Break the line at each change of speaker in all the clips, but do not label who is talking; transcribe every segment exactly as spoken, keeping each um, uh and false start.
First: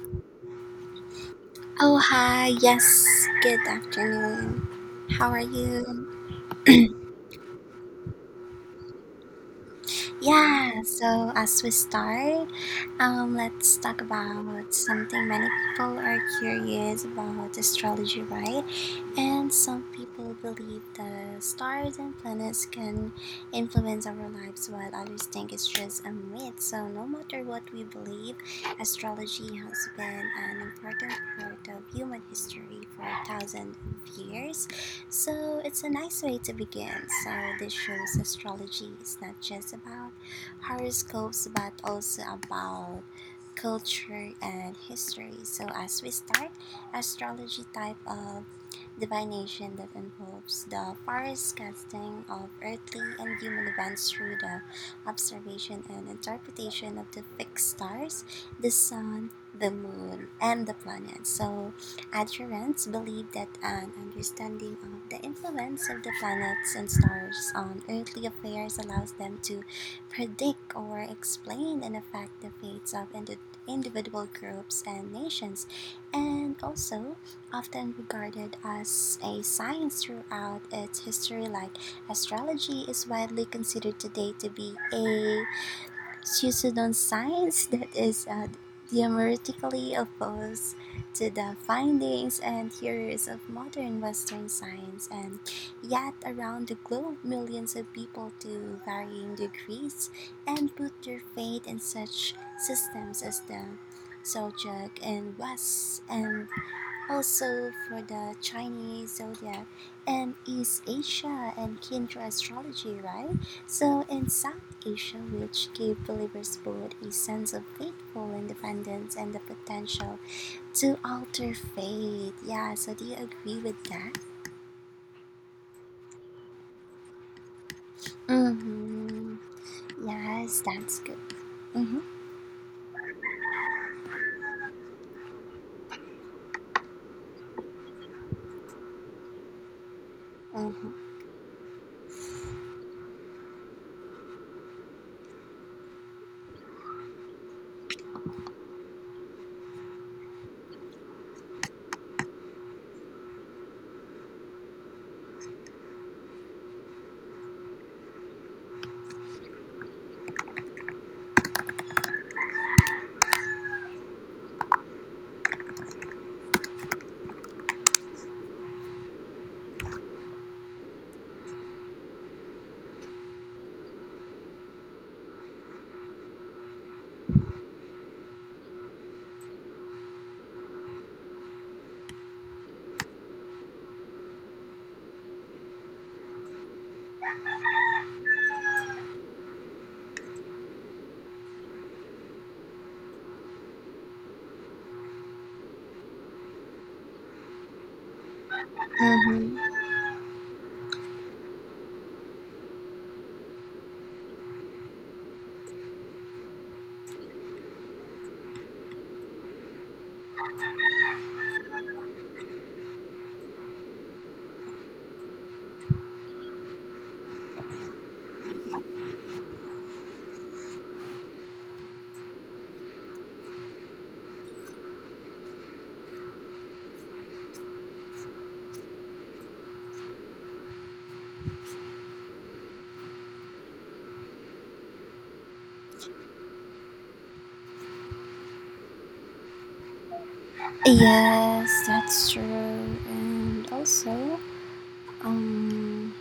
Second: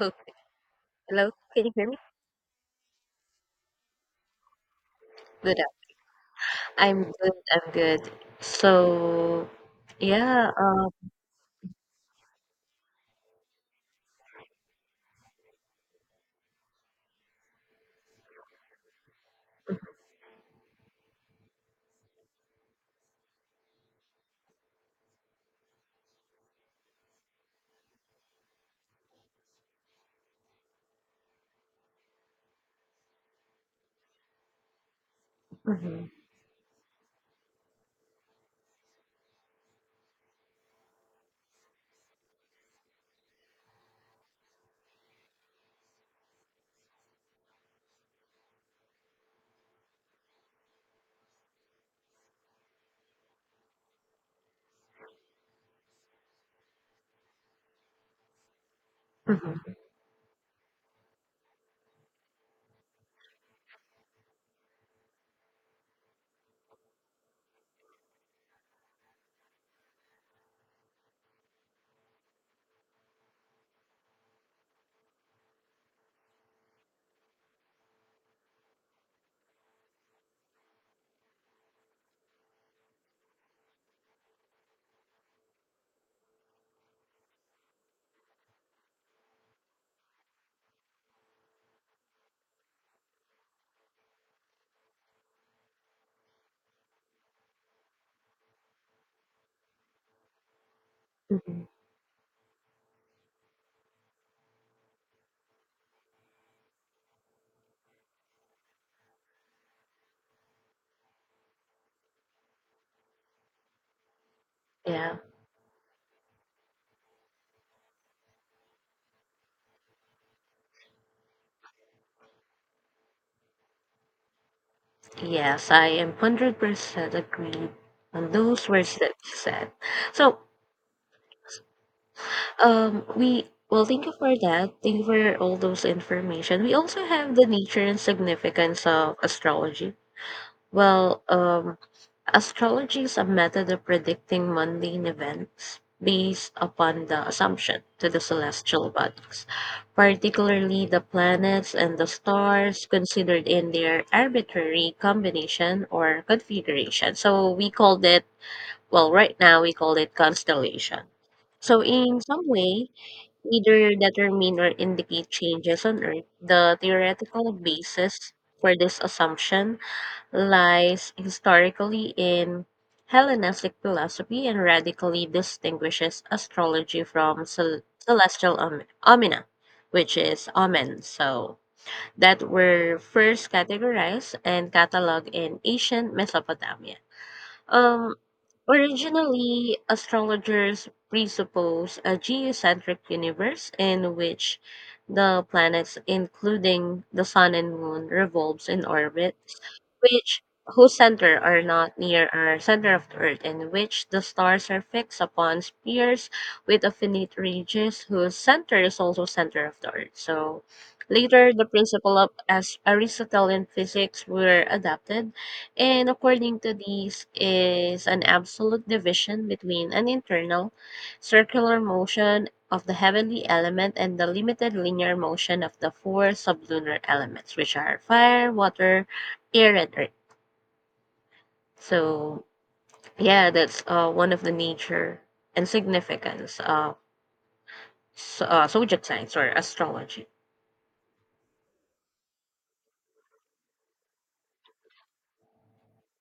Okay. Hello, can you hear
Oh,
me?
hi. Yes. Good afternoon. How are
Good. Uh,
you?
I'm good. I'm good. So, yeah,
Yeah.
um,
So, as we start, um, let's talk about something many people are curious about astrology, right? And some people believe the stars and planets can influence our lives, while others think it's just a myth. So, no matter what we believe, astrology has been an important part of human history for thousands of years. So, it's a
mhm,
nice way to begin. So, this shows astrology is not just about horoscopes, but also about culture and history. So, as we start, astrology type of divination that involves the farthest casting of earthly and human events through the observation and interpretation of the fixed stars, the sun, the
mhm,
moon, and the planets. So, adherents believe that an understanding of the influence of the planets and stars on earthly affairs allows them to predict or explain and affect the fates of indi- individual groups and nations, and also often regarded as a science throughout its history, like astrology is widely considered today to be a pseudoscience that is uh, diametrically opposed to the findings and theories of modern Western science. And yet, around the globe, millions of people to varying degrees and put their
mhm.
faith in such systems as the Zodiac in West and also for the Chinese zodiac and East Asia and Kindra astrology, right? So in South
yeah,
Asia, which give believers both a sense of faithful independence and the potential to alter fate. Yeah, so do you agree with that?
yes, I am one hundred percent agreed on those words that you
Mm-hmm.
said. So,
Yes, that's good. Mm-hmm.
um, we, well, Thank you for that. Thank you for all those information. We also have the nature and significance of astrology.
Mm-hmm.
Well, um, Astrology is a method of predicting mundane events based upon the assumption to the celestial bodies, particularly the planets and the stars considered in their arbitrary combination or configuration. So we called it, well, right now we call it constellation. So in some way, either determine or indicate changes on Earth, the theoretical basis for this assumption lies historically in Hellenistic philosophy and radically distinguishes astrology from cel- celestial om- omina, which is omen. So that were first categorized and cataloged in ancient Mesopotamia. Um, Originally, astrologers presuppose a geocentric universe in which the planets, including the sun and moon, revolves in orbits,
Mm-hmm.
which whose center are not near our center of the earth, in which the stars are fixed upon spheres with affinite regions whose center is also center of the earth. So later the principle of as Aristotelian physics were adapted and according to these is an absolute division between an internal circular motion of the heavenly element and the limited linear motion of the four sublunar elements, which are fire, water, air, and earth. So yeah, that's uh, one of the nature and significance of so, uh, zodiac signs or astrology.
Yes, that's true. And also, um,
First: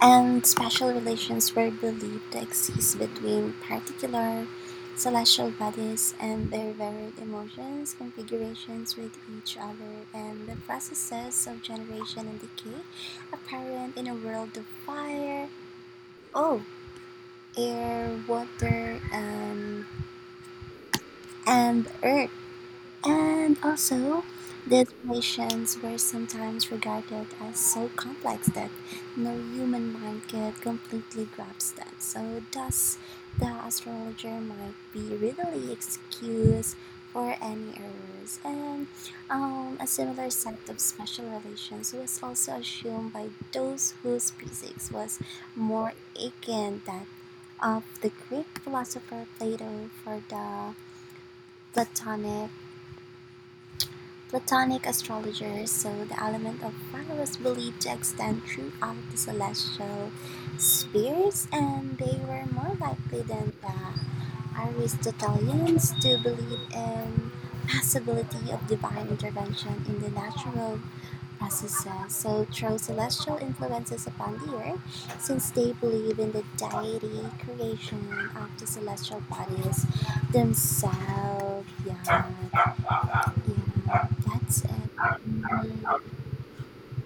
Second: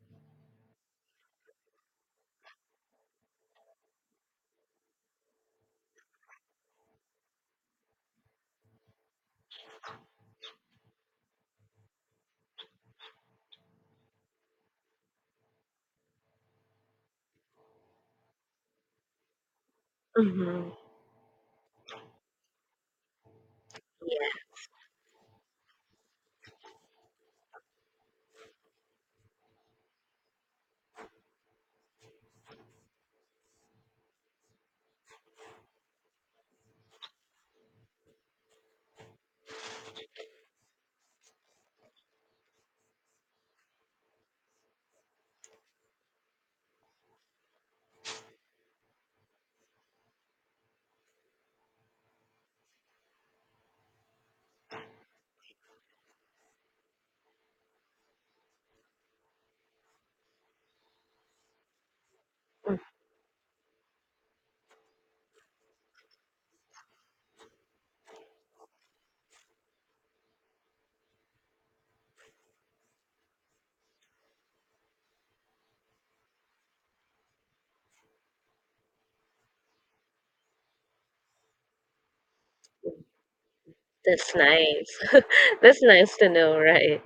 And special relations were believed to exist between particular celestial bodies and their varied emotions, configurations with each other, and the processes of generation and decay apparent in a world of fire, oh, air, water, and,
hmm
and earth. And also,
Yeah,
these relations were sometimes regarded as so complex that no human mind could completely grasp them. So, thus, the astrologer might be readily excused for any errors. And um, a similar set of special relations was also assumed by those whose physics was more akin that of the Greek philosopher Plato for the Platonic Platonic astrologers saw the element of fire was believed to extend throughout the celestial spheres, and they were more
mm,
likely than the Aristotelians to believe in possibility of divine intervention in the natural processes. So through celestial influences upon the earth, since they believe in the deity creation of the celestial bodies themselves. Yeah, yeah,
that's
that's
nice.
it.
That's nice to know, right?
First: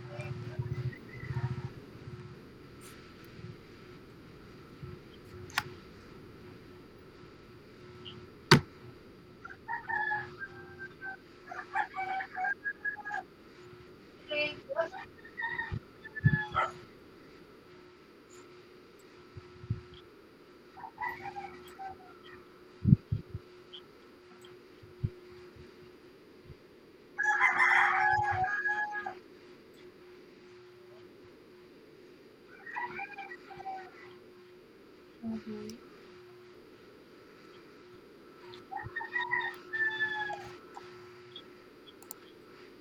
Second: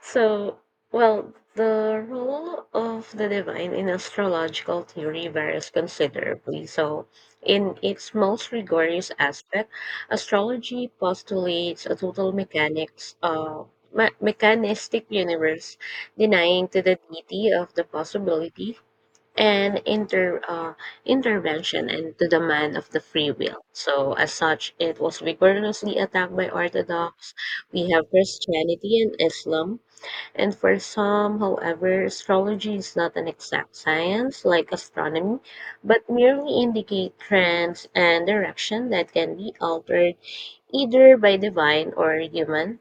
So, well, the role of the divine in astrological theory varies considerably. So, in its most rigorous aspect, astrology postulates a total mechanics uh, me- mechanistic universe, denying to the deity of the possibility and inter uh, intervention and to the man of the free will. So, as such, it was vigorously attacked by Orthodox. We have Christianity and Islam and for some, however, astrology is not an exact science like astronomy,
Mhm.
but merely indicate trends and direction that can be altered either by divine or human.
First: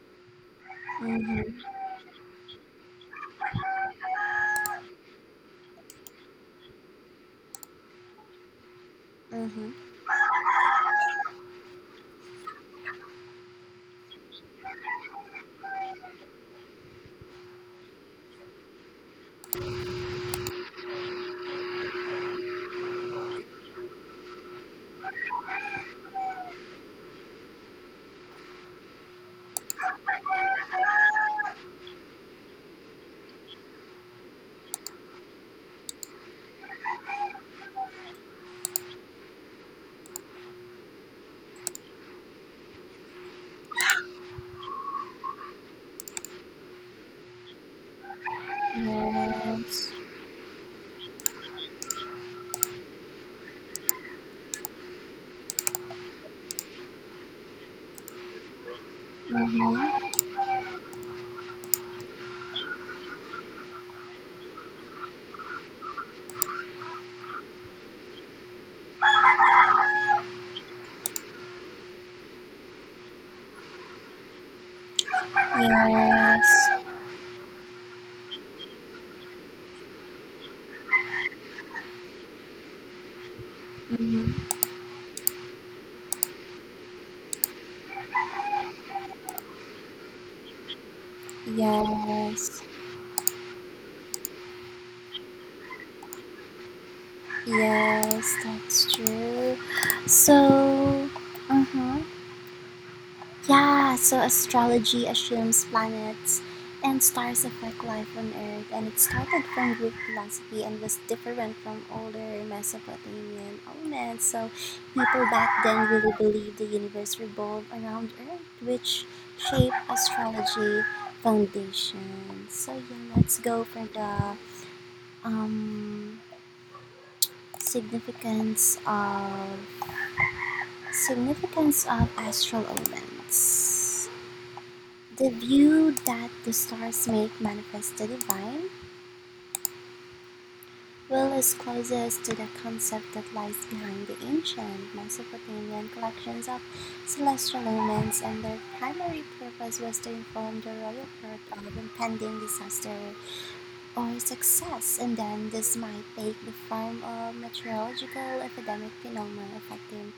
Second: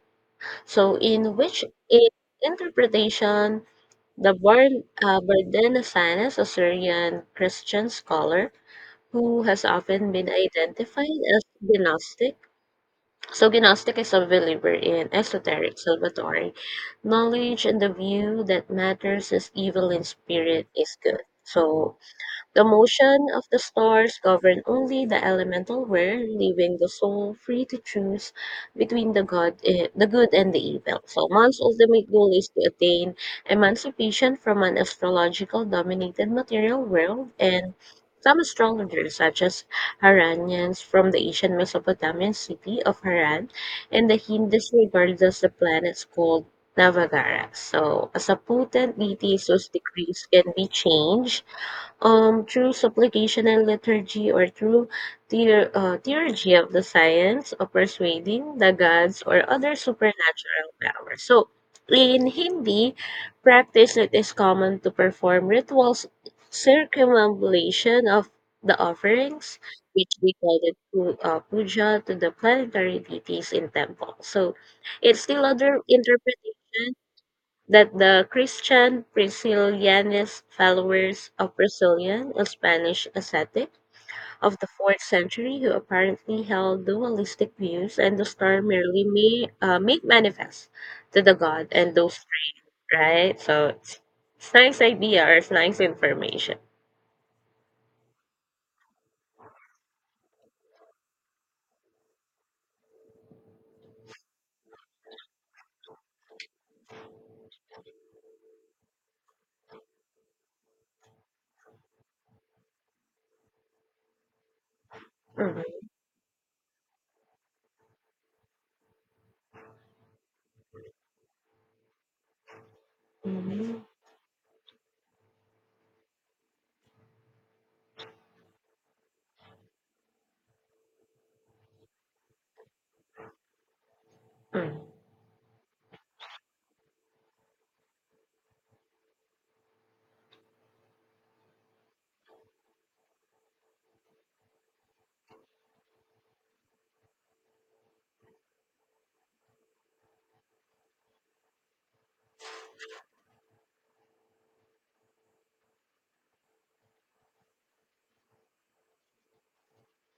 So, in
Mhm.
which in interpretation, the Bar- uh, Bardenasanes, a Syrian Christian scholar who has
Mhm.
often been identified as Gnostic. So, Gnostic is a believer in esoteric salvatory knowledge and the view that matters is evil and spirit is good. So, the motion of the stars govern only the elemental ware, leaving the soul free to choose between the god, eh, the good and the evil. So man's ultimate goal is to attain emancipation from an astrological dominated material world and some astrologers, such as Haranians from the ancient Mesopotamian city of Haran, and the Hindus regarded as the planets called Navagara. So, as a
Mhm.
potent deity whose
Yes.
decrees can be changed um, through supplication and liturgy, or through the uh, theurgy of the science of persuading the gods or other
Mhm.
supernatural power. So, in Hindi, practice it is common to perform rituals circumambulation of the offerings, which we call it pu- uh, puja to the planetary deities in temple. So, it's still other
Yes.
interpretation that the Christian Priscillianist followers of Priscillian, a Spanish ascetic
Mhm.
of the fourth century who apparently held dualistic views, and the star merely may, uh, made manifest to the god and those
Yes.
right? So it's, it's nice idea or it's nice information.
Yes, that's true. So, uh-huh. Yeah, so astrology assumes planets and stars affect life on Earth, and it started from Greek philosophy and was different from older Mesopotamian elements. So, people back
Mm,
then really believed the universe revolved around Earth, which shaped astrology foundation. So, yeah, let's go
mm,
for the um, significance of significance of astral elements.
mm,
The view that the stars make manifest the divine will is closest to the concept that lies behind the ancient Mesopotamian collections of celestial omens, and their primary purpose was to inform the royal court of impending disaster or success, and then this might take the form of meteorological epidemic phenomena affecting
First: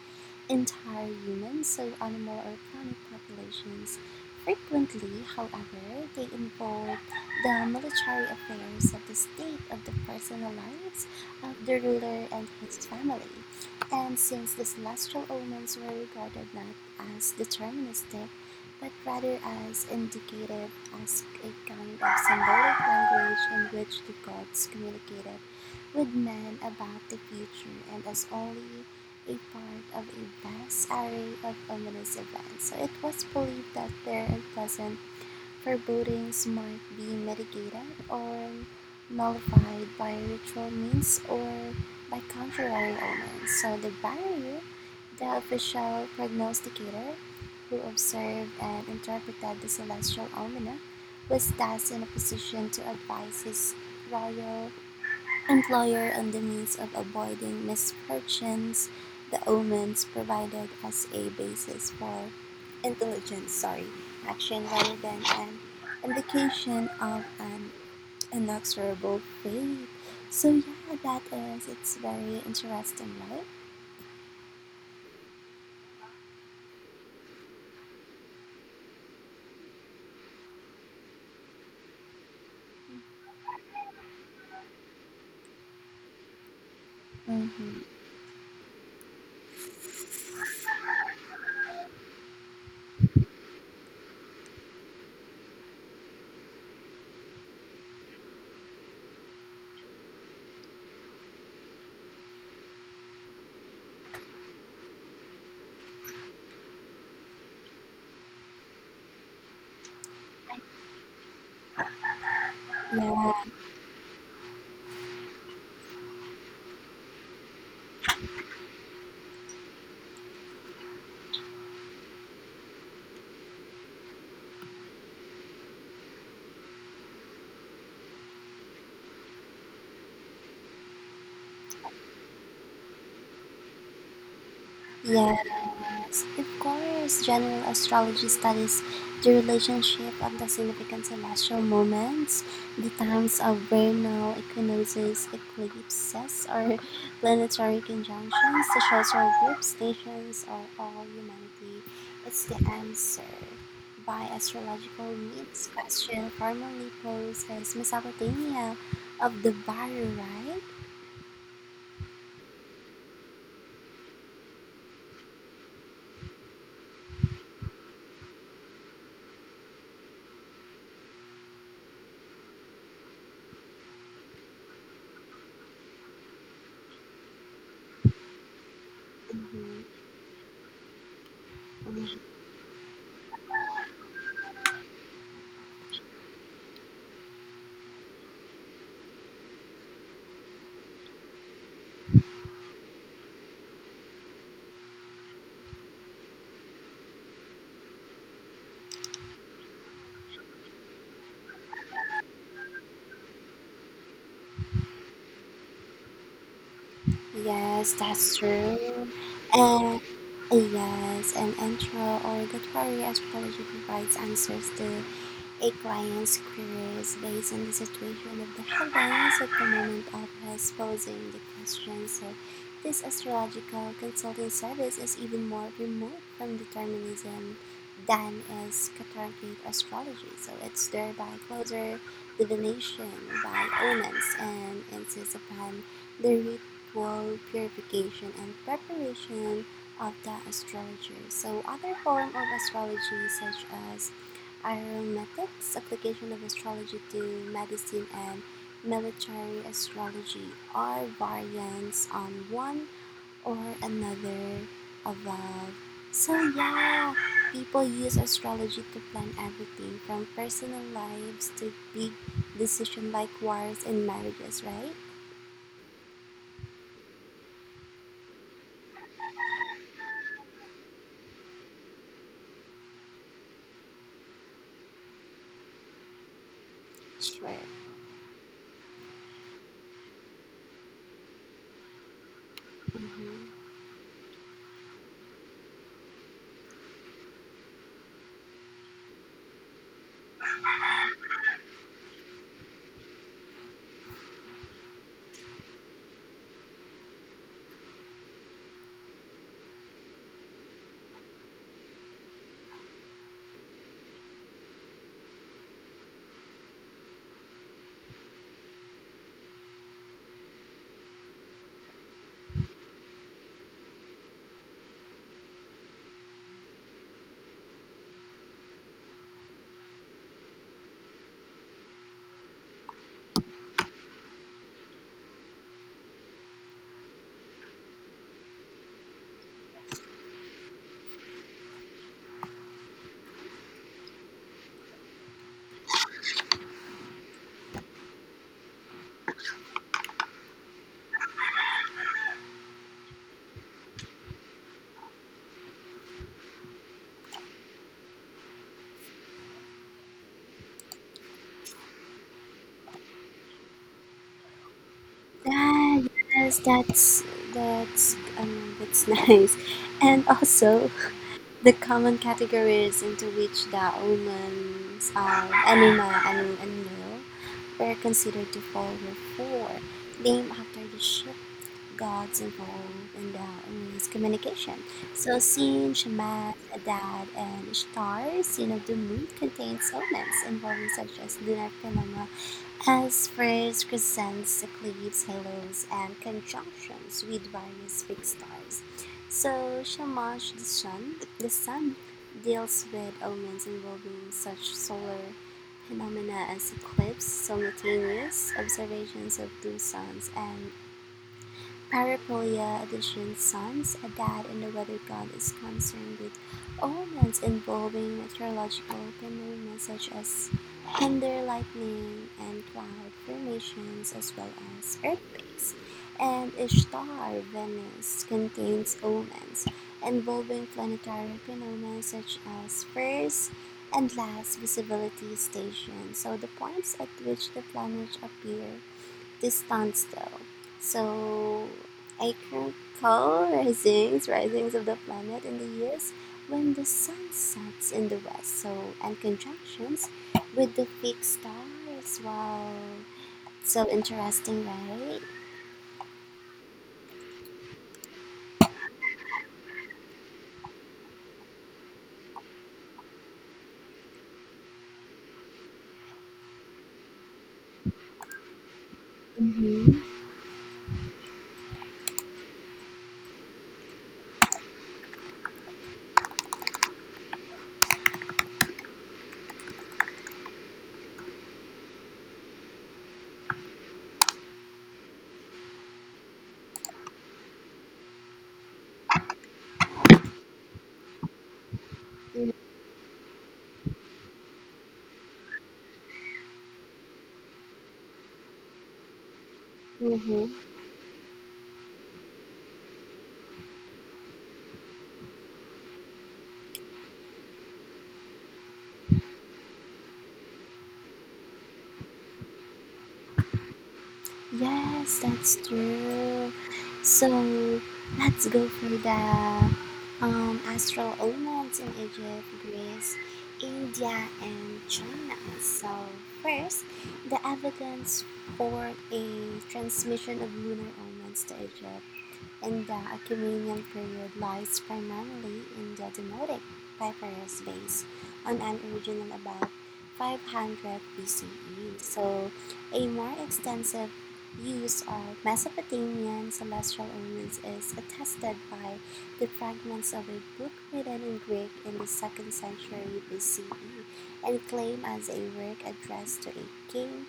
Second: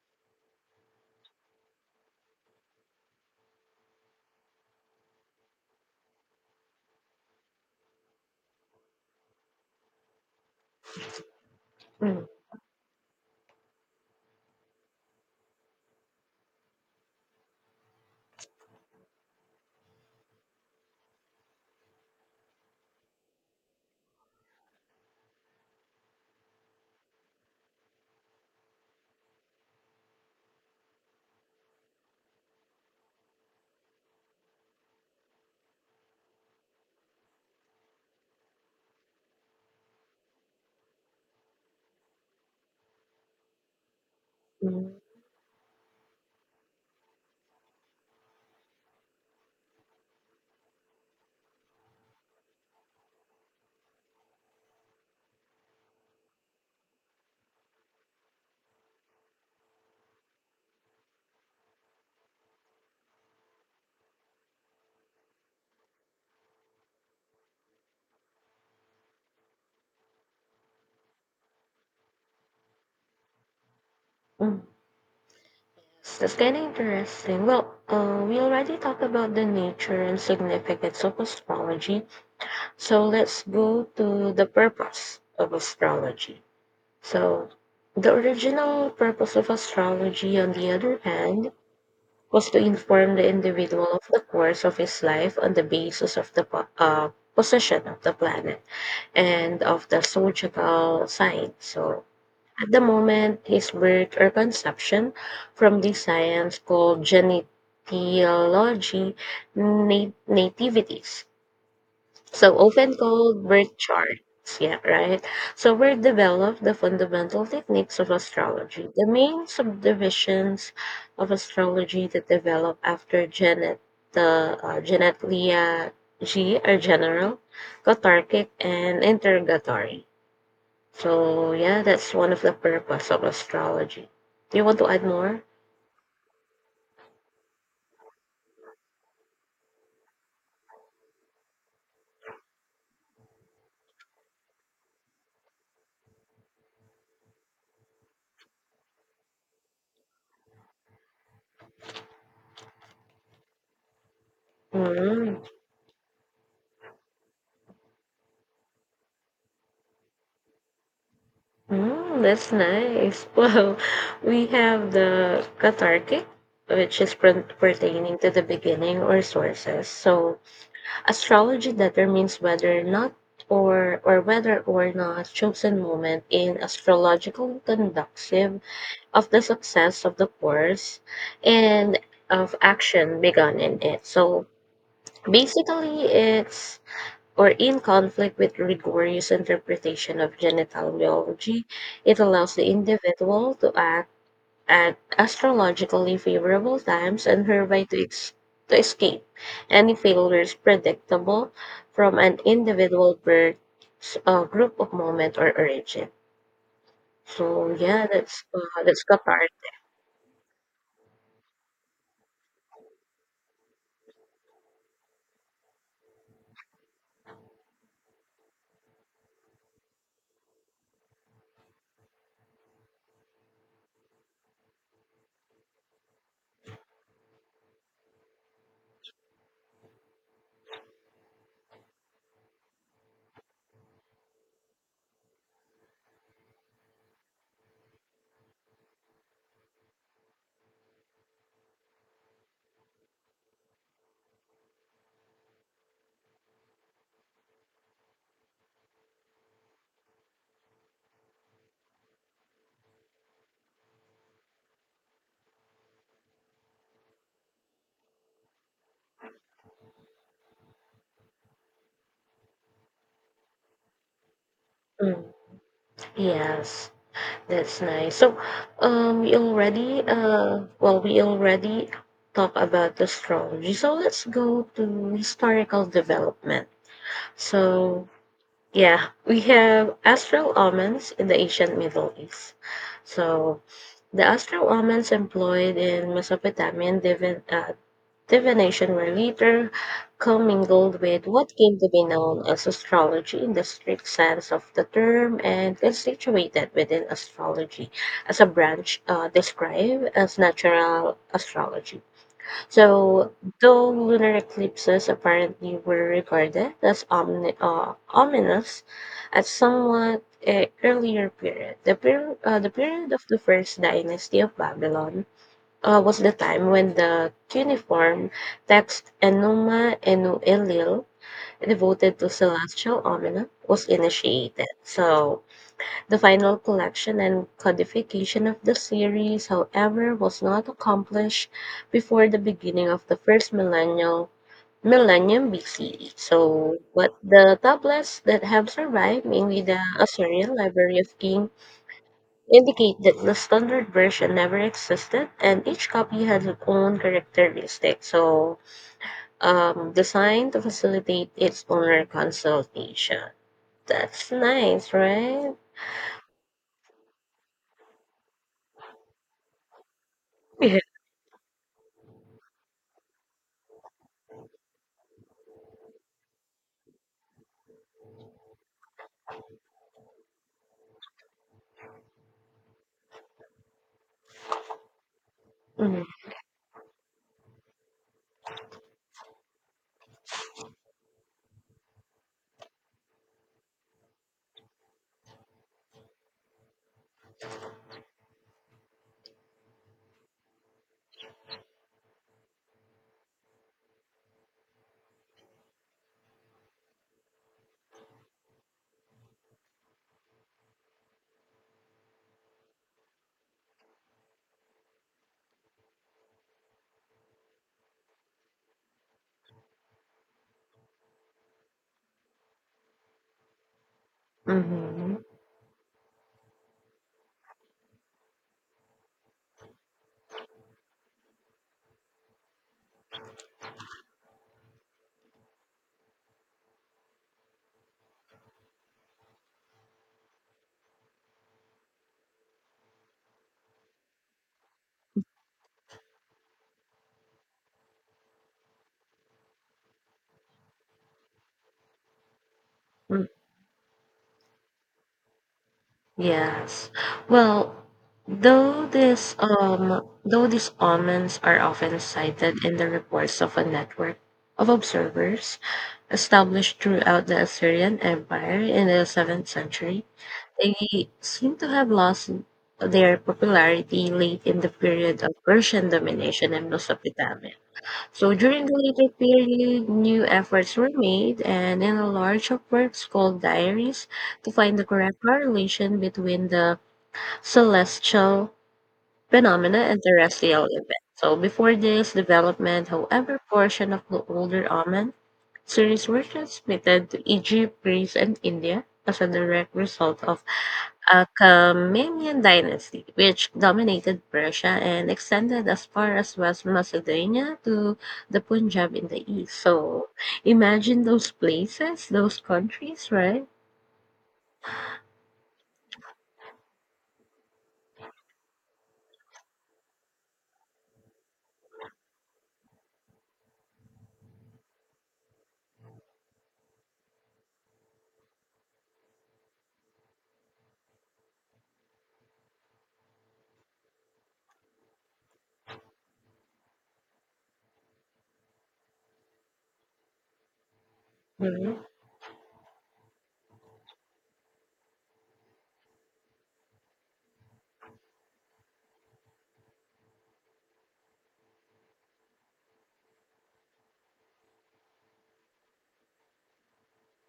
entire human, so animal or plant populations. Frequently, however, they involve the military affairs of the state of the personal lives of the
mm,
ruler and his family. And since the celestial omens were regarded not as deterministic, but rather as indicative as a kind of symbolic language in which the gods communicated with men about the future and as only a part of a vast array of ominous events, so it was believed that their unpleasant forebodings might be mitigated or nullified by ritual means or by contrary omens. So the barrier,
mm,
the official prognosticator who observed and interpreted the celestial almanac, was thus in a position to advise his royal employer on the means of avoiding misfortunes the omens provided as a basis for intelligent sorry action rather than an indication of an inexorable fate. So yeah, that is, it's very interesting, right?
mm. So that's kind of interesting. Well, uh, we already talked about the nature and significance of astrology. So let's go to the purpose of astrology. So,
Mm-hmm.
the original purpose of astrology, on the other hand, was to inform the individual of the course of his life on the basis of the po- uh, position of the planet and of the zodiacal sign. So, at the moment, his birth or conception from the science called genetiology nat- nativities so often
Yeah.
called birth charts yeah right so were developed the fundamental techniques of astrology the main subdivisions of astrology that developed after janet the uh, janet leah g are general cathartic and interrogatory so yeah that's one of the purpose of astrology do you want to add more?
Yes, of course. General astrology studies the relationship of the significant celestial moments, the times of vernal equinoxes, eclipses, or planetary conjunctions the show our groups, nations, or all humanity. It's the answer by astrological
Mm,
needs question formerly posed as Mesopotamia of the Baru, right?
Oh, that's nice. Well, we have the cathartic, which is per- pertaining to the beginning or sources. So, astrology determines whether not or or whether or not chosen moment in astrological conducive of the
Mm-hmm.
success of the course and of action begun in it. So basically it's or in conflict with rigorous interpretation of genitaliology, it allows the individual to act at astrologically favorable times and hereby to, ex- to escape any failures predictable from an individual birth, s- uh, group of moment, or origin. So
Yes,
yeah,
that's
that's uh, that's
true.
the part.
And yes, and intro or literary astrology provides answers to a client's career is based on the situation of the heavens at the moment of his posing the question, so this astrological consulting service is even more remote from determinism than is cathartic astrology, so it's thereby closer divination by omens and insists upon the ritual purification and preparation of the astrologer. So other form of astrology such as aromatics, application of astrology to medicine and military astrology are variants on one or another above. So yeah, people use astrology to plan everything from personal lives to big decision like wars and marriages, right?
Mm. Yes. That's nice. So, um, we already uh, well, we already talked about astrology. So let's go to historical development.
Sure.
So yeah, we have astral omens in the ancient Middle East. So
Mm-hmm.
the astral omens employed in Mesopotamian divi- uh, divination were later commingled with what came to be known as astrology in the strict sense of the term and is situated within astrology as a branch uh, described as natural astrology. So, though lunar eclipses apparently were regarded as omni- uh, ominous at somewhat uh, earlier period, the, per- uh, the period of the first dynasty of Babylon uh, was the time when the cuneiform text Enuma Enu Elil, devoted to celestial almanac, was initiated. So, the final collection and codification of the series, however, was not accomplished before the beginning of the first millennial millennium B C E. So, but the tablets that have survived, mainly the Assyrian Library of King indicate that the standard version never existed and each copy has its own characteristic, so um, designed to facilitate its owner consultation. That's nice, right?
Ah, yes, that's that's um, that's nice, and
Yeah.
also the common categories into which the omens of "anima" and "animo" were considered to fall were four, named after the ship gods involved in the omens' communication. So Sin, Shamash, Adad, and Ishtar, sin of the moon, contains omens involving such as lunar phenomena as phrase crescents, eclipses, halos and conjunctions with various fixed stars. So Shamash, the Sun the Sun deals with omens involving such solar phenomena as eclipses, simultaneous observations of two suns and Paraplegia Edition Sons, a dad and the weather god is concerned with omens involving meteorological phenomena such as thunder, lightning, and cloud formations, as well as
Mm-hmm.
earthquakes. And Ishtar, Venus, contains omens involving planetary phenomena such as first and last visibility stations, so the points at which the planets appear distance though. So I can call risings, risings, of the planet in the years when the sun sets in the west, so and conjunctions with the fixed stars. Wow,
Mm,
so interesting, right?
Yes. Well, though this um though these omens are often cited in the reports of a network of observers established throughout the Assyrian Empire in the seventh century.
Mm-hmm.
They seem to have lost their popularity late in the period of Persian domination in Mesopotamia. So during the later period, new efforts were made and in a large of works called diaries to find the correct correlation between the celestial phenomena and terrestrial events. So before this development, however, portion of the older Amun series were transmitted to Egypt, Greece, and India as a direct result of
Mm-hmm.
a Achaemenid dynasty, which dominated Persia and extended as far as West Macedonia to the Punjab in the east. So imagine those places, those countries, right?
Yes, that's true. So let's go for the um, astral omens in Egypt, Greece, India, and China. So, first, the evidence for a transmission of lunar omens to Egypt and the Aquemanian period lies primarily in the Demotic papyrus base on an original about five hundred
Mm-hmm.
B C E. So, a more extensive use of Mesopotamian celestial omens is attested by the fragments of a book written in Greek in the second century B C E and claimed as a work addressed to a king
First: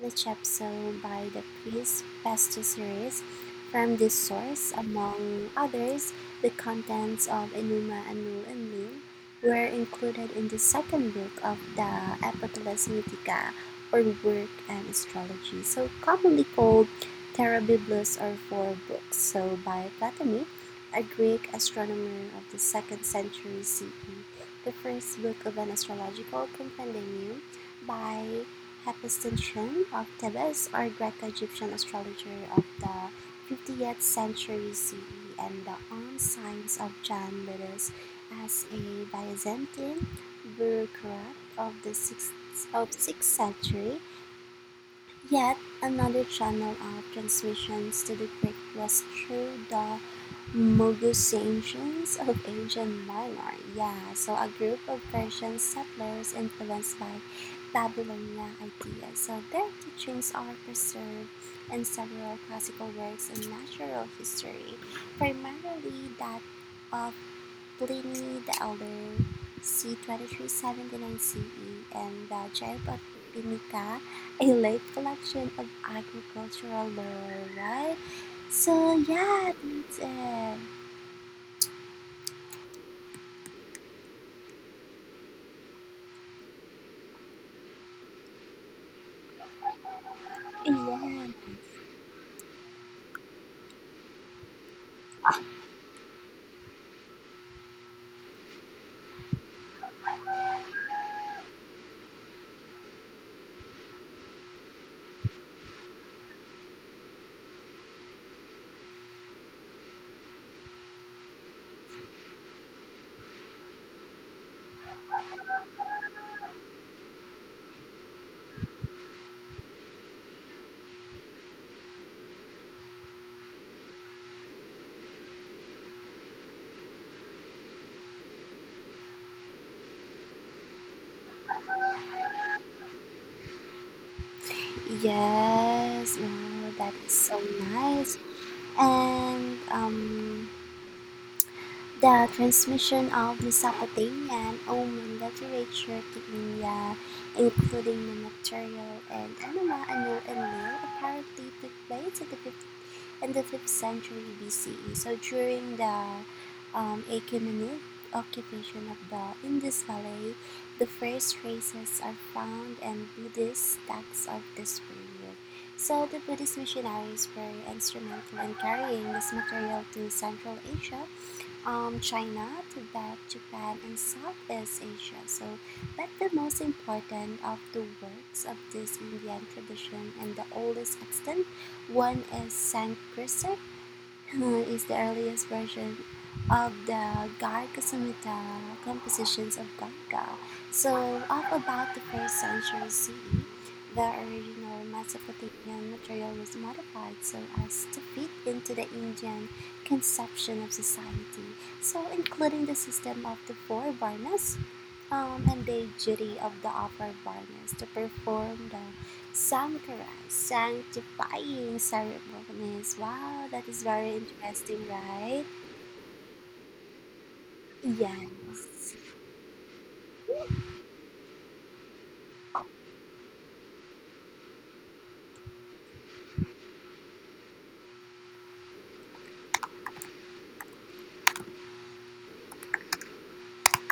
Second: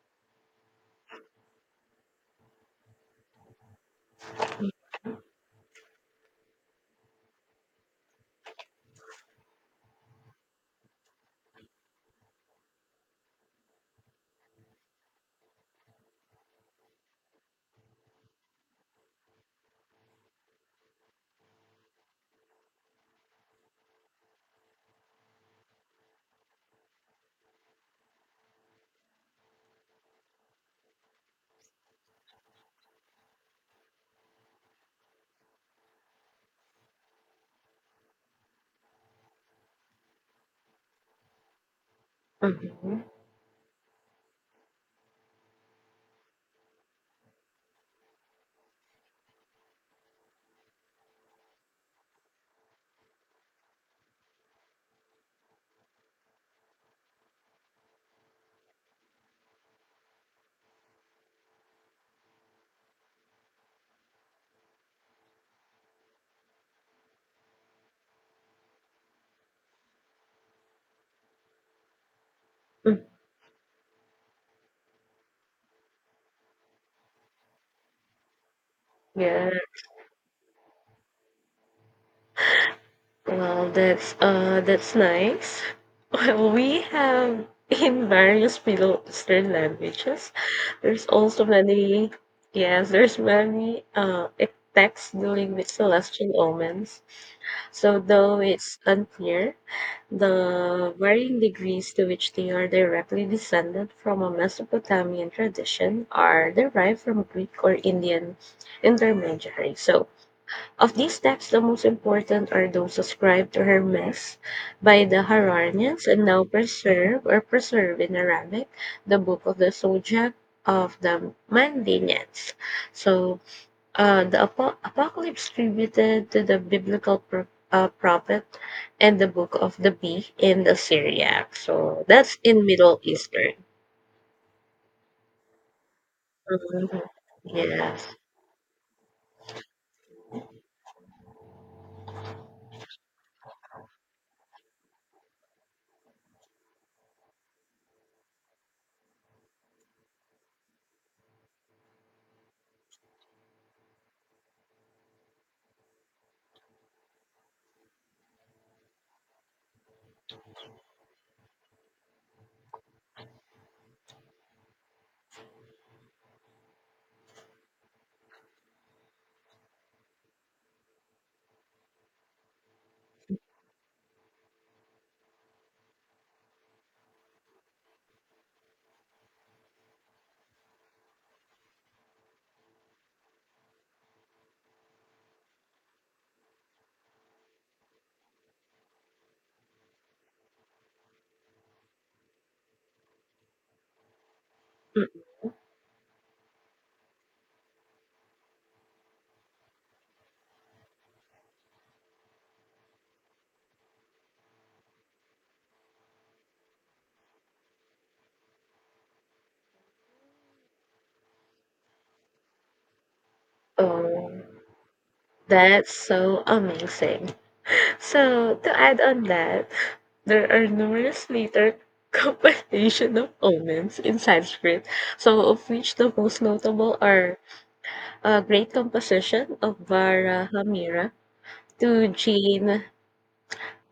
the Chepstow by the Priest Pesticeres. From this source, among others, the contents of Enuma Anu Enlil were included in the second book of the Epitalus Mythica, or Work and Astrology, so commonly called Terra or Four Books, so by Ptolemy, a Greek astronomer of the second century C E. The first book of an astrological compendium by Hephaestion of Thebes or Greco-Egyptian astrologer of the fiftieth century C E and the on signs of John Lydus as a Byzantine bureaucrat of the sixth, of
Mm-hmm.
sixth century. Yet another channel of transmissions to the Greek was through the Mogusancians of Asian Minor. Yeah, so a group of Persian settlers influenced by Babylonia ideas. So their teachings are preserved in several classical works in natural history, primarily that of Pliny the Elder, c. twenty-three seventy-nine C E, and the Jaipurinica, a late collection of agricultural lore, right? So
Yeah.
yeah, that's it.
Well, that's uh that's nice. Well, we have in various Middle Eastern languages. There's
Yeah.
also many yes, there's many uh texts dealing with celestial omens. So though it's unclear, the varying degrees to which they are directly descended from a Mesopotamian tradition are derived from Greek or Indian intermediaries. So of these texts, the most important are those ascribed to Hermes by the Haranians and now preserved or preserved in Arabic, the Book of the Zodiac of the Mandanians. So, uh, the Apo- Apocalypse attributed to the biblical pro- uh, prophet and the Book of the Bee in Assyria. So, that's in Middle Eastern.
Yes, wow, that
Mhm.
is so
Yes.
nice. And um, the transmission of Mesopotamia and Oman literature to India, including the material and animal and new and apparently took place in the in the fifth century B C E. So during the um, Achaemenid occupation of the Indus Valley, the first traces are found in Buddhist texts of this period. So the Buddhist missionaries were instrumental in carrying this material to Central Asia um, China, Tibet, Japan, and Southeast Asia. So, but the most important of the works of this Indian tradition and the oldest extant one is Sanskrit is the earliest version of the Garga Samhita compositions of Ganga. So, up about the first century C E, the original
Mm,
Mesopotamian material was modified so as to fit into the Indian conception of society, so including the system of the four varnas um, and the duty of the upper varnas to perform the Sankara, sanctifying ceremonies. Wow, that is very
Oh,
interesting, right?
that's so amazing. So, to
Yes.
add on that, there are numerous later compilation of omens in Sanskrit, so of which the most notable are a great composition of Varahamira to Jain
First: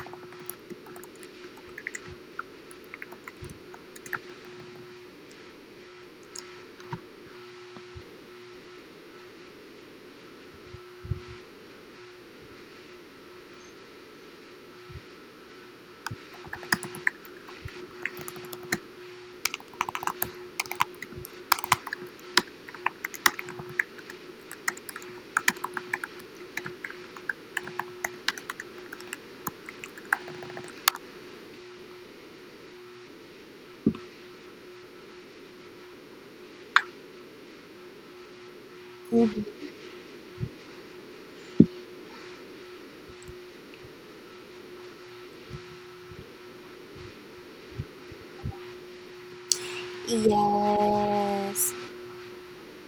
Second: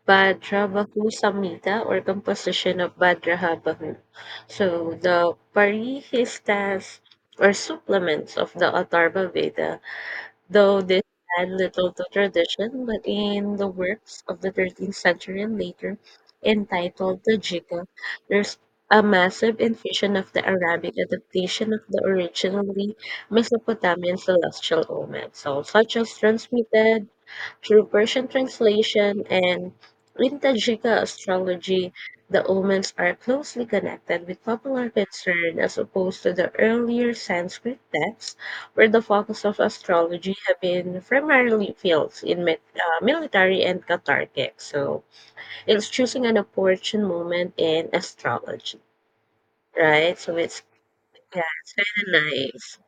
Bhadrabahu Samhita or composition of Bhadrabahu. So the Parihistas or supplements of the Atharva Veda though this had little to tradition, but in the works of the thirteenth century and later, entitled the Jika, there's a massive infusion of the Arabic adaptation of the originally Mesopotamian celestial omens, so such as transmitted through Persian translation and Intagika astrology, the omens are closely connected with popular concern as opposed to the earlier Sanskrit texts, where the focus of
Mhm.
astrology have been primarily fields in mit- uh, military and cathartic. So it's choosing an opportune moment in astrology, right? So it's Yeah,
Yes.
it's kind of nice.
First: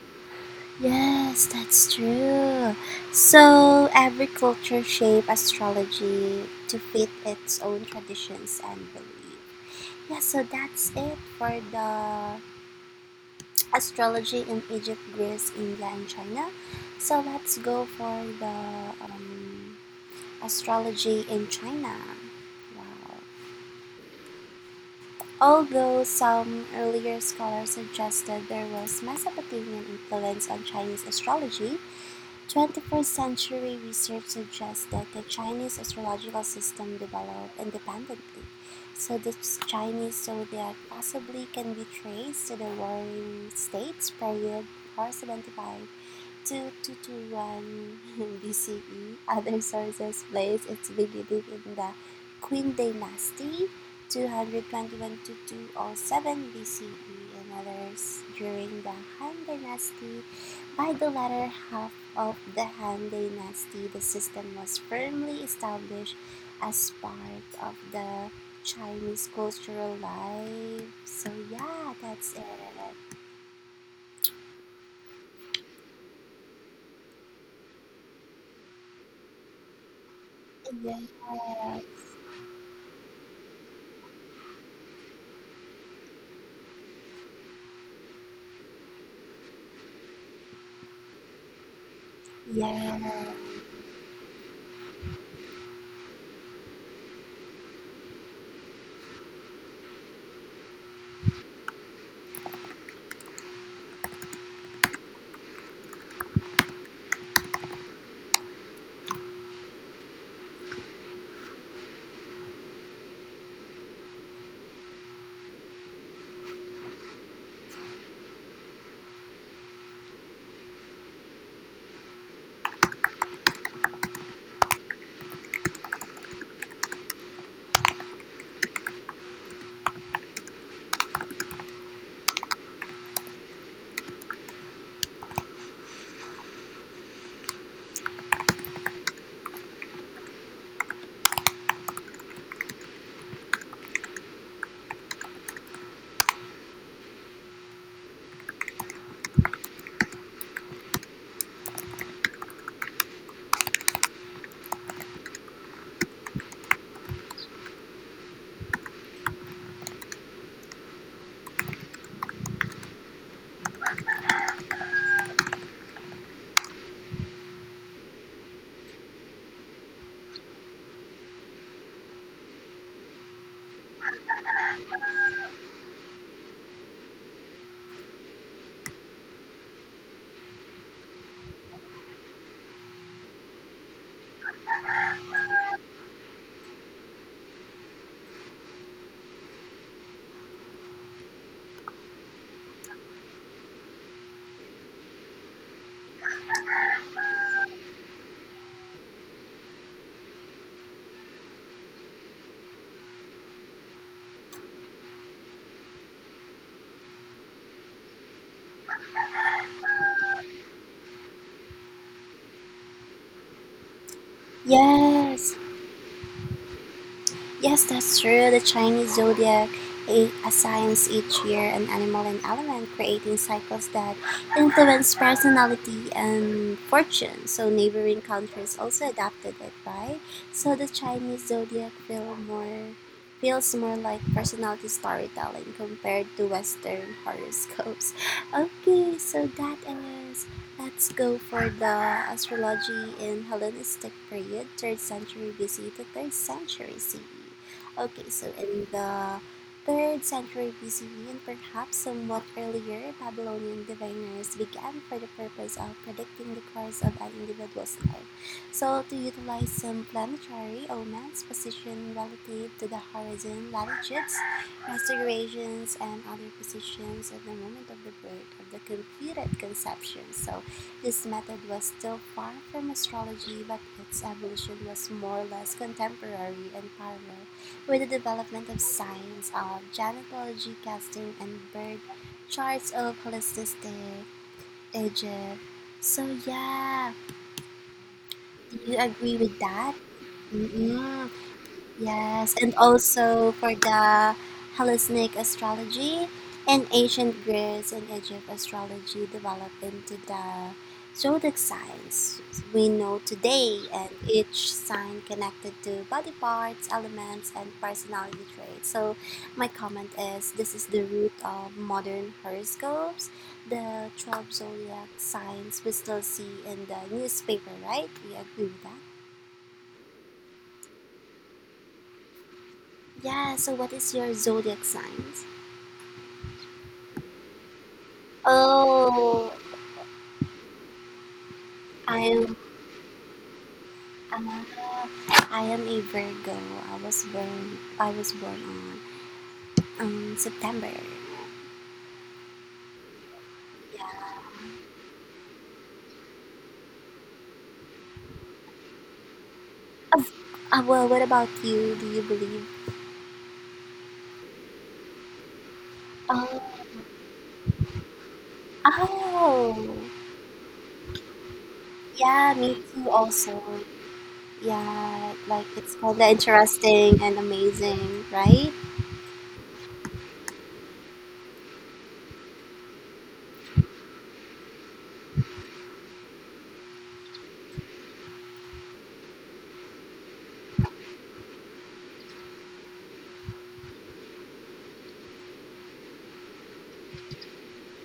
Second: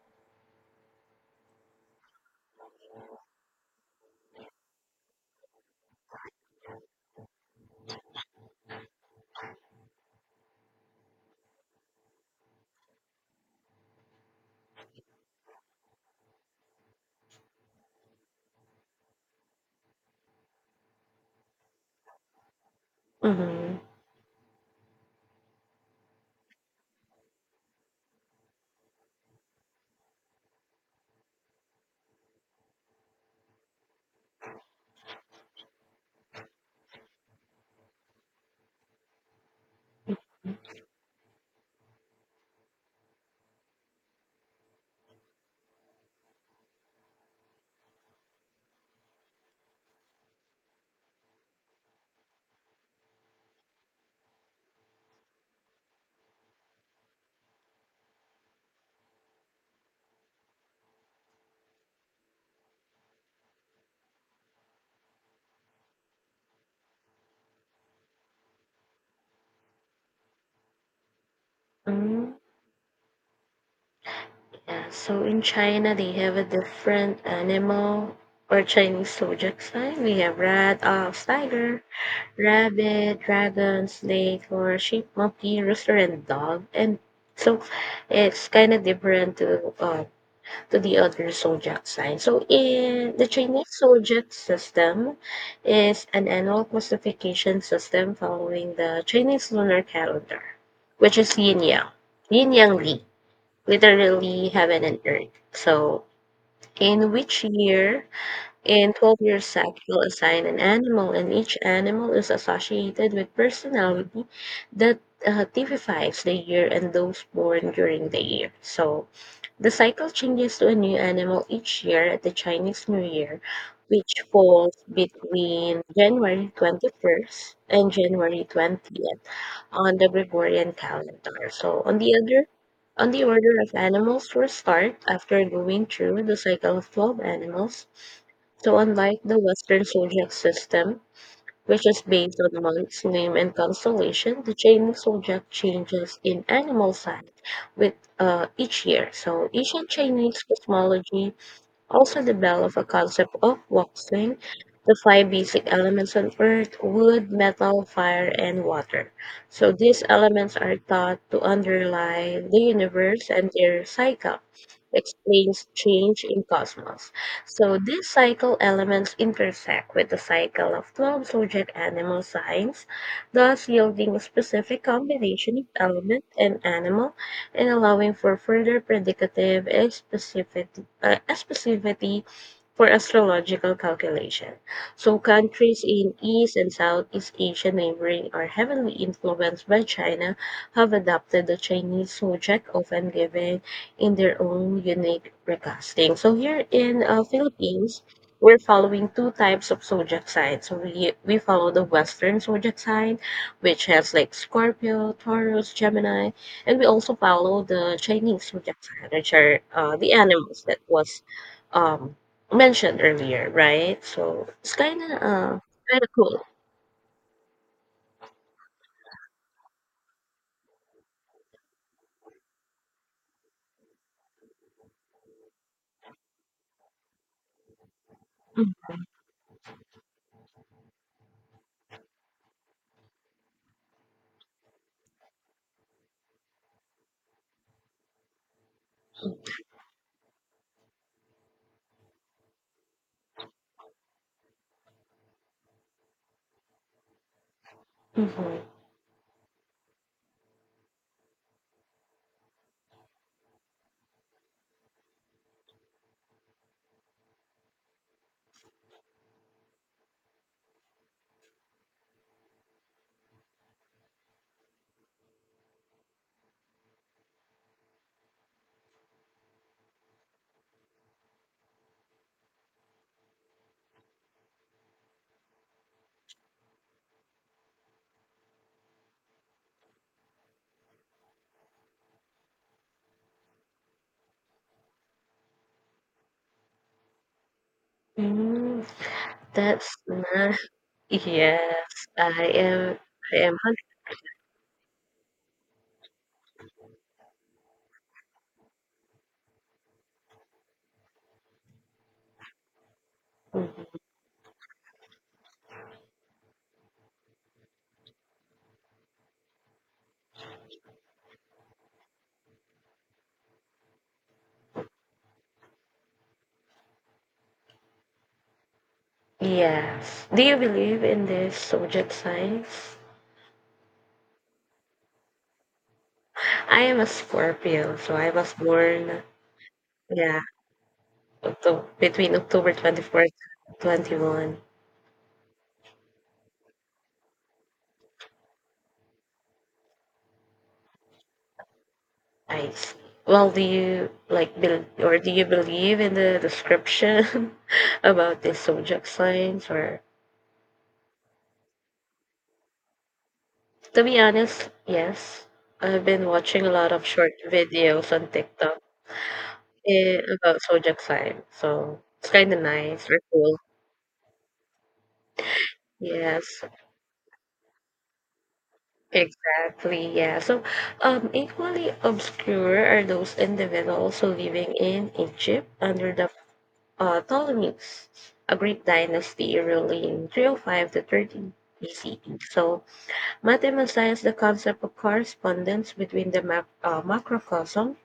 Yes, that's true. So every culture shaped astrology to fit its own traditions and belief. Yeah, so that's it for the astrology in Egypt, Greece, India, and China. So let's go for the um, astrology in China. Wow.
Mm-hmm.
Although some earlier scholars suggested there was Mesopotamian influence on Chinese astrology, twenty-first century research suggests that the Chinese astrological system developed independently. So the Chinese zodiac possibly can be traced to the Warring States period four seventy-five twenty-two twenty-one B C E. Other sources place its beginning in the Qin dynasty two hundred twenty-one to two oh seven B C E and others during the Han dynasty. By the latter half of the Han dynasty, the system was firmly established as part of the Chinese cultural life. So yeah,
Mm-hmm.
that's it.
Yeah, so in China, they have a different animal or Chinese zodiac sign. We have rat, ox,
Yeah.
tiger, rabbit, dragon, snake, or sheep, monkey, rooster, and dog. And so it's kind of different to uh, to the other zodiac sign. So in
Yeah.
the Chinese zodiac system is an annual classification system following the Chinese lunar calendar, which is yin yang, yin yang li literally heaven and earth. So, in which year in twelve year sack you'll assign an animal, and each animal is associated with personality that uh, typifies the year and those born during the year. So, the cycle changes to a new animal each year at the Chinese New Year, which falls between January twenty-first and January twentieth on the Gregorian calendar. So, on the other on the order of animals for start, after going through the cycle of twelve animals, so unlike the Western zodiac system, which is based on months, name, and constellation, the Chinese zodiac changes in animal sign with uh, each year. So ancient Chinese cosmology also developed a concept of Woksung, the five basic elements on earth wood, metal, fire, and water. So these elements are thought to underlie the universe and their cycle explains change in cosmos. So these cycle elements intersect with the cycle of twelve zodiac animal signs, thus yielding a specific combination of element and animal and allowing for further predicative and specificity uh, specificity for astrological calculation. So, countries in East and Southeast Asia neighboring are heavily influenced by China have adopted the Chinese zodiac, often given in their own unique recasting. So, here in uh, Philippines, we're following two types of zodiac signs. So we, we follow the Western zodiac sign, which has like Scorpio, Taurus, Gemini, and we also follow the Chinese zodiac sign, which are uh, the animals that was um, mentioned earlier, right? So it's kind of
Yes,
uh, kind of cool.
yes, that's true. The Chinese zodiac a- assigns each year an animal and element, creating cycles that influence personality and fortune. So, neighboring countries also adapted it, right? So, the Chinese zodiac feel more feels more like personality storytelling compared to Western horoscopes. Okay, so that is, let's go for the astrology in Hellenistic period, third century B C to third century C E. Okay, so
Mm-hmm.
in the third century B C E and perhaps somewhat earlier, Babylonian diviners began for the purpose of predicting the course of an individual's life. So, to utilize some planetary omens, position relative to the horizon, latitudes, restorations and other positions at the moment of the birth of the computed conception. So this method was still far from astrology, but its evolution was more or less contemporary and parallel with the development of science of genetology, casting, and birth charts of holistic Egypt. So, yeah,
Mm,
do you agree with
that's
that?
nice.
Mm-mm.
Yes, I
Yes, and
am. I
also
am. Hun-
for the Hellenic astrology and ancient Greece and Egypt astrology developed into the zodiac signs we know today,
Mhm.
and each sign connected to body parts, elements, and personality traits. So, my comment is this is the root of modern horoscopes, the twelve zodiac signs we still see in the newspaper, right? We agree with that.
Yes. Do you believe in this zodiac signs?
Yeah, so what is your zodiac signs?
I am a Scorpio, so I was born,
Oh,
yeah, Octo
I
between
am.
October twenty-fourth and
I'm
twenty-one.
a, I am a Virgo. I was born. I was born on um September.
I see. Well, do you like bel or do you believe in the description about the zodiac signs? Or
Oh, uh, well, what about you? Do you believe?
to be honest, yes. I've been
Oh,
watching a lot of short videos on TikTok
oh,
eh, about zodiac signs. So it's
yeah.
kind of
Me
nice
too.
or cool.
Also, yeah. Like it's kind the
Yes,
interesting and amazing, right?
exactly. Yeah. So, um, equally obscure are those individuals living in Egypt under the uh, Ptolemies, a Greek dynasty ruling three hundred five to thirty B C E. So, mathematics the concept of correspondence between the mac- uh, macrocosm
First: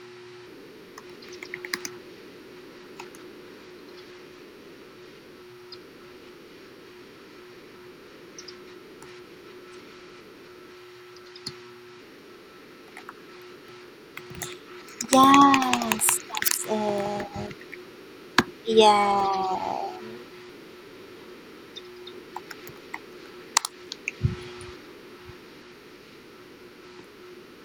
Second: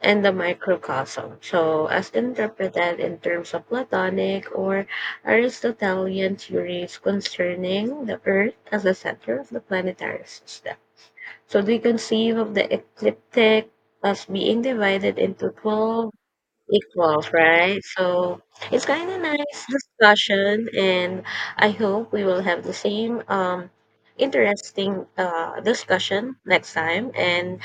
and the microcosm. So, as interpreted in terms of Platonic or Aristotelian theories concerning the Earth as the center of the planetary system. So, they conceive of the ecliptic as being divided into twelve
Yes, that's
equal,
it.
right? So it's kind of nice
Yeah.
discussion, and I hope we will have the same um, interesting uh, discussion next time. And